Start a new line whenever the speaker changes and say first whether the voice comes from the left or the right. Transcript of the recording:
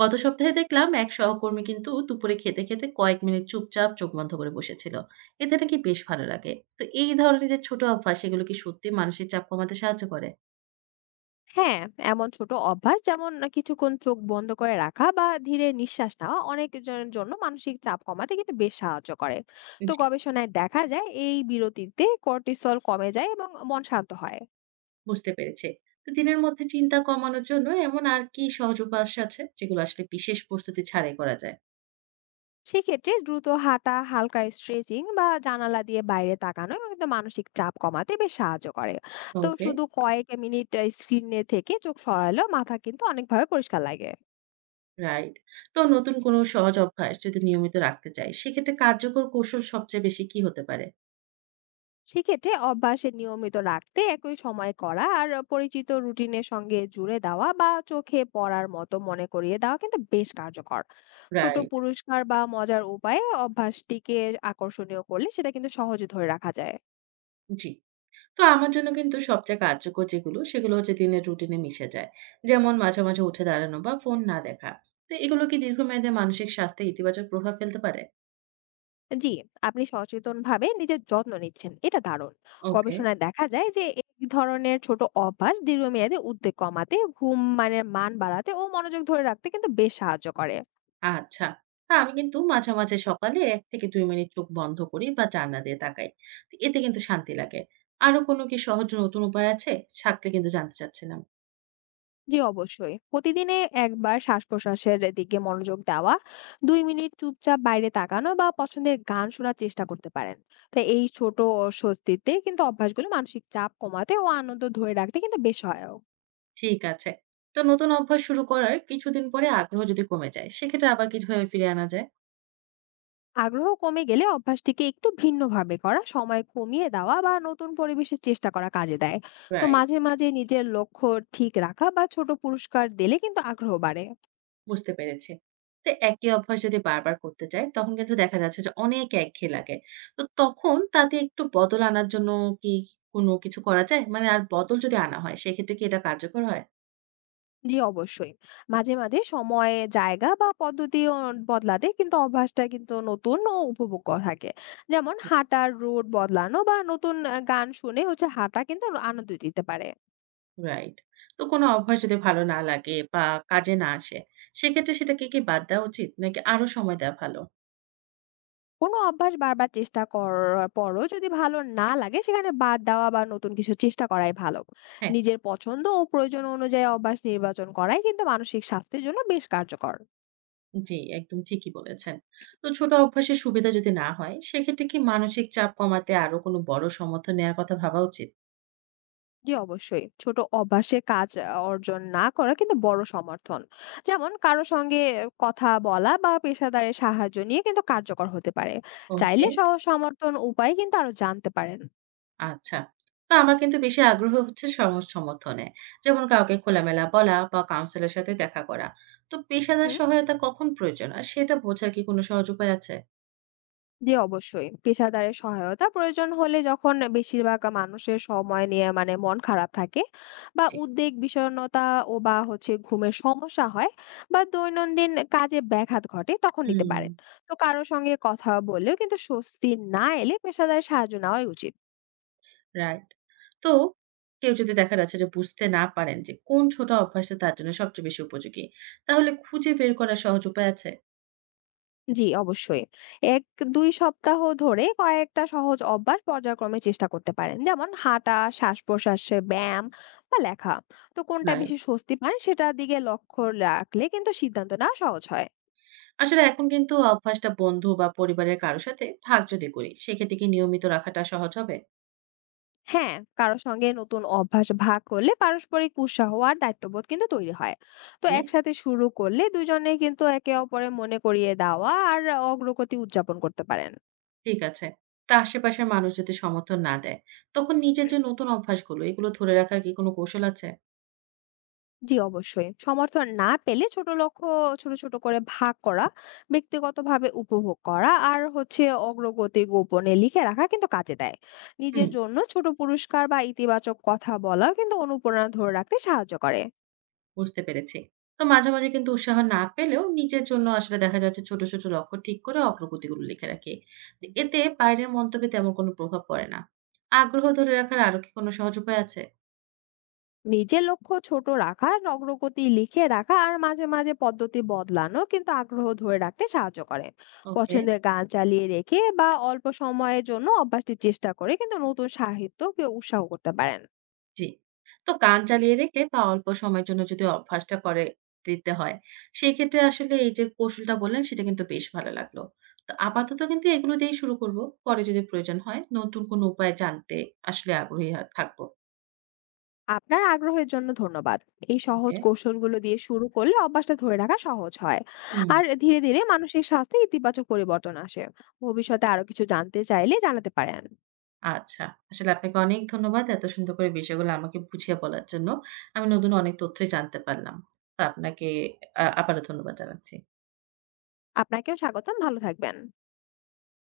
right: গত সপ্তাহে দেখলাম এক সহকর্মী কিন্তু দুপুরে খেতে খেতে কয়েক মিনিট চুপচাপ চোখ বন্ধ করে বসেছিল। এতে নাকি বেশ ভালো লাগে। তো এই ধরনের যে ছোট অভ্যাস, এগুলো কি সত্যি মানসিক চাপ কমাতে সাহায্য করে?
left: হ্যাঁ, এমন ছোট অভ্যাস যেমন কিছুক্ষণ চোখ বন্ধ করে রাখা বা ধীরে নিঃশ্বাস নেওয়া অনেক জনের জন্য মানসিক চাপ কমাতে কিন্তু বেশ সাহায্য করে। তো
right: জি,
left: গবেষণায় দেখা যায় এই বিরতিতে কর্টিসল কমে যায় এবং মন শান্ত হয়।
right: বুঝতে পেরেছে। তো দিনের মধ্যে চিন্তা কমানোর জন্য এমন আর কি সহজ উপাস আছে যেগুলো আসলে বিশেষ প্রস্তুতি ছাড়াই করা যায়?
left: সেক্ষেত্রে দ্রুত হাঁটা, হালকা স্ট্রেচিং বা জানালা দিয়ে বাইরে তাকানো কিন্তু মানসিক চাপ কমাতে বেশ সাহায্য করে। তো
right: ওকে।
left: শুধু কয়েক মিনিট স্ক্রিনে থেকে চোখ সরালেও মাথা কিন্তু অনেকভাবে পরিষ্কার লাগে।
right: রাইট। তো নতুন কোনো সহজ অভ্যাস যদি নিয়মিত রাখতে চাই, সেক্ষেত্রে কার্যকর কৌশল সবচেয়ে বেশি কি হতে পারে?
left: সেক্ষেত্রে অভ্যাসে নিয়মিত রাখতে একই সময় করা, আর পরিচিত রুটিনের সঙ্গে জুড়ে দেওয়া বা চোখে পড়ার মতো মনে করিয়ে দেওয়া কিন্তু বেশ কার্যকর। ছোট
right: রাইট।
left: পুরস্কার বা মজার উপায়ে অভ্যাসটিকে আকর্ষণীয় করলে সেটা কিন্তু সহজে ধরে রাখা যায়।
right: জি। তো আমার জন্য কিন্তু সবচেয়ে কার্যকর যেগুলো, সেগুলো হচ্ছে দিনের রুটিনে মিশে যায়। যেমন মাঝে মাঝে উঠে দাঁড়ানো বা ফোন না দেখা। তো এগুলো কি দীর্ঘমেয়াদে মানসিক স্বাস্থ্যে ইতিবাচক প্রভাব ফেলতে পারে?
left: জি, আপনি সচেতনভাবে নিজের যত্ন নিচ্ছেন, এটা দারুণ।
right: ওকে।
left: গবেষণায় দেখা যায় যে এই ধরনের ছোট অভ্যাস দীর্ঘমেয়াদে উদ্বেগ কমাতে, ঘুম মানের মান বাড়াতে ও মনোযোগ ধরে রাখতে কিন্তু বেশ সাহায্য করে।
right: আচ্ছা। না, আমি কিন্তু মাঝে মাঝে সকালে 1 থেকে 2 মিনিট চোখ বন্ধ করি বা জানলা দিয়ে তাকাই। তো এতে কিন্তু শান্তি লাগে। আরো কোনো কি সহজ নতুন উপায় আছে? থাকলে কিন্তু জানতে চাচ্ছিলাম।
left: জি অবশ্যই। প্রতিদিনে একবার শ্বাস-প্রশ্বাসের দিকে মনোযোগ দেওয়া, ২ মিনিট চুপচাপ বাইরে তাকানো বা পছন্দের গান শোনার চেষ্টা করতে পারেন। তো এই ছোট স্বস্তিতে কিন্তু অভ্যাসগুলো মানসিক চাপ কমাতে ও আনন্দ ধরে রাখতে কিন্তু বেশ সহায়ক।
right: ঠিক আছে। তো নতুন অভ্যাস শুরু করার কিছুদিন পরে আগ্রহ যদি কমে যায়, সেক্ষেত্রে আবার কিভাবে ফিরে আনা যায়?
left: আগ্রহ কমে গেলে অভ্যাসটিকে একটু ভিন্নভাবে করা, সময় কমিয়ে দেওয়া বা নতুন পরিবেশের চেষ্টা করা কাজে দেয়। তো
right: রাইট।
left: মাঝে মাঝে নিজের লক্ষ্য ঠিক রাখা বা ছোট পুরস্কার দিলে কিন্তু আগ্রহ বাড়ে।
right: বুঝতে পেরেছি। তো একই অভ্যাস যদি বারবার করতে চাই, তখন কিন্তু দেখা যাচ্ছে যে অনেক একঘেয়ে লাগে। তো তখন তাতে একটু বদল আনার জন্য কি কোনো কিছু করা যায়? মানে আর বদল যদি আনা হয়, সেক্ষেত্রে কি এটা কার্যকর হয়?
left: জি অবশ্যই। মাঝে মাঝে সময়, জায়গা বা পদ্ধতি বদলাতে কিন্তু অভ্যাসটা কিন্তু নতুন ও উপভোগ্য থাকে। যেমন
right: জি।
left: হাঁটার রুট বদলানো বা নতুন গান শুনে হাঁটা কিন্তু আনন্দ দিতে পারে।
right: রাইট। তো কোনো অভ্যাস যদি ভালো না লাগে বা কাজে না আসে, সেক্ষেত্রে সেটাকে কি বাদ দেওয়া উচিত? নাকি আরো সময় দেওয়া ভালো?
left: কোনো অভ্যাস বারবার চেষ্টা করার পরও যদি ভালো না লাগে, সেখানে বাদ দেওয়া বা নতুন কিছু চেষ্টা করাই ভালো।
right: হ্যাঁ।
left: নিজের পছন্দ ও প্রয়োজন অনুযায়ী অভ্যাস নির্বাচন করাই কিন্তু মানসিক স্বাস্থ্যের জন্য বেশ কার্যকর।
right: জি, একদম ঠিকই বলেছেন। তো ছোট অভ্যাসের সুবিধা যদি না হয়, সেক্ষেত্রে কি মানসিক চাপ কমাতে আরো কোনো বড় সমর্থন নেওয়ার কথা ভাবা উচিত?
left: জি অবশ্যই। ছোট অভ্যাসে কাজ অর্জন না করা কিন্তু বড় সমর্থন। যেমন কারো সঙ্গে কথা বলা বা পেশাদারের সাহায্য নিয়ে কিন্তু কার্যকর হতে পারে।
right: ওকে।
left: চাইলে সহজ সমর্থন উপায় কিন্তু আরো জানতে পারেন।
right: আচ্ছা। তো আমার কিন্তু বেশি আগ্রহ হচ্ছে সমাজ সমর্থনে। যেমন কাউকে খোলামেলা বলা বা কাউন্সিলের সাথে দেখা করা। তো পেশাদার
left: হুম।
right: সহায়তা কখন প্রয়োজন? আর সেটা বোঝার কি কোনো সহজ উপায় আছে?
left: জি, অবশ্যই। পেশাদারের সহায়তা প্রয়োজন হলে, যখন বেশিরভাগ মানুষের সময় নিয়ে মানে মন খারাপ থাকে, বা
right: জি।
left: উদ্বেগ, বিষণ্ণতা বা ঘুমের সমস্যা হয় বা দৈনন্দিন কাজে ব্যাঘাত ঘটে, তখন নিতে
right: হুম।
left: পারেন। তো কারো সঙ্গে কথা বললেও কিন্তু স্বস্তি না এলে পেশাদার সাহায্য নেওয়াই উচিত।
right: রাইট। তো কেউ যদি দেখা যাচ্ছে যে বুঝতে না পারেন যে কোন ছোট অভ্যাসটা তার জন্য সবচেয়ে বেশি উপযোগী, তাহলে খুঁজে বের করার সহজ উপায় আছে?
left: জি, অবশ্যই। ১-২ সপ্তাহ ধরে কয়েকটা সহজ অভ্যাস পর্যায়ক্রমে চেষ্টা করতে পারেন। যেমন হাঁটা, শ্বাস-প্রশ্বাসে ব্যায়াম বা লেখা। তো কোনটা
right: রাইট।
left: বেশি স্বস্তি পান সেটার দিকে লক্ষ্য রাখলে কিন্তু সিদ্ধান্ত নেওয়া সহজ হয়।
right: আসলে এখন কিন্তু অভ্যাসটা বন্ধু বা পরিবারের কারো সাথে ভাগ যদি করি, সেক্ষেত্রে কি নিয়মিত রাখাটা সহজ হবে?
left: হ্যাঁ, কারো সঙ্গে নতুন অভ্যাস ভাগ করলে পারস্পরিক উৎসাহ আর দায়িত্ববোধ কিন্তু তৈরি হয়। তো একসাথে শুরু করলে দুজনে কিন্তু একে অপরের মনে করিয়ে দেওয়া আর অগ্রগতি উদযাপন করতে পারেন।
right: ঠিক আছে। তা আশেপাশের মানুষ যদি সমর্থন না দেয়, তখন নিজের যে নতুন অভ্যাসগুলো, এগুলো ধরে রাখার কি কোনো কৌশল আছে?
left: জি অবশ্যই। সমর্থন না পেলে ছোট লক্ষ্য ছোট ছোট করে ভাগ করা, ব্যক্তিগতভাবে উপভোগ করা আর অগ্রগতি গোপনে লিখে রাখা কিন্তু কাজে দেয়।
right: হুম,
left: নিজের জন্য ছোট পুরস্কার বা ইতিবাচক কথা বলাও কিন্তু অনুপ্রেরণা ধরে রাখতে সাহায্য করে।
right: বুঝতে পেরেছি। তো মাঝে, মাঝে কিন্তু উৎসাহ না পেলেও নিজের জন্য আসলে দেখা যাচ্ছে ছোট, ছোট লক্ষ্য ঠিক করে অগ্রগতিগুলো লিখে রাখি। তো এতে বাইরের মন্তব্যে তেমন কোনো প্রভাব পড়ে না। আগ্রহ ধরে রাখার আরো কি কোনো সহজ উপায় আছে?
left: নিজের লক্ষ্য ছোট রাখা, অগ্রগতি লিখে রাখা আর মাঝে মাঝে পদ্ধতি বদলানো কিন্তু আগ্রহ ধরে রাখতে সাহায্য করে।
right: ওকে।
left: পছন্দের গান চালিয়ে রেখে বা অল্প সময়ের জন্য অভ্যাসটি চেষ্টা করে কিন্তু নতুন সাহিত্যকে উৎসাহ করতে পারেন।
right: জি। তো গান চালিয়ে রেখে বা অল্প সময়ের জন্য যদি অভ্যাসটা করে দিতে হয়, সেক্ষেত্রে আসলে এই যে কৌশলটা বললেন সেটা কিন্তু বেশ ভালো লাগলো। তো আপাতত কিন্তু এগুলো দিয়েই শুরু করব। পরে যদি প্রয়োজন হয় নতুন কোনো উপায় জানতে আসলে আগ্রহী থাকবো।
left: আপনার আগ্রহের জন্য ধন্যবাদ। এই সহজ
right: ওকে।
left: কৌশলগুলো দিয়ে শুরু করলে অভ্যাসটা ধরে রাখা সহজ হয়,
right: হুম।
left: আর ধীরে ধীরে মানসিক স্বাস্থ্যে ইতিবাচক পরিবর্তন আসে। ভবিষ্যতে আরো কিছু জানতে চাইলে জানাতে পারেন।
right: আচ্ছা। আসলে আপনাকে অনেক ধন্যবাদ এত সুন্দর করে বিষয়গুলো আমাকে বুঝিয়ে বলার জন্য। আমি নতুন অনেক তথ্যই জানতে পারলাম। তো আপনাকে আবারও ধন্যবাদ জানাচ্ছি।
left: আপনাকেও স্বাগতম, ভালো থাকবেন।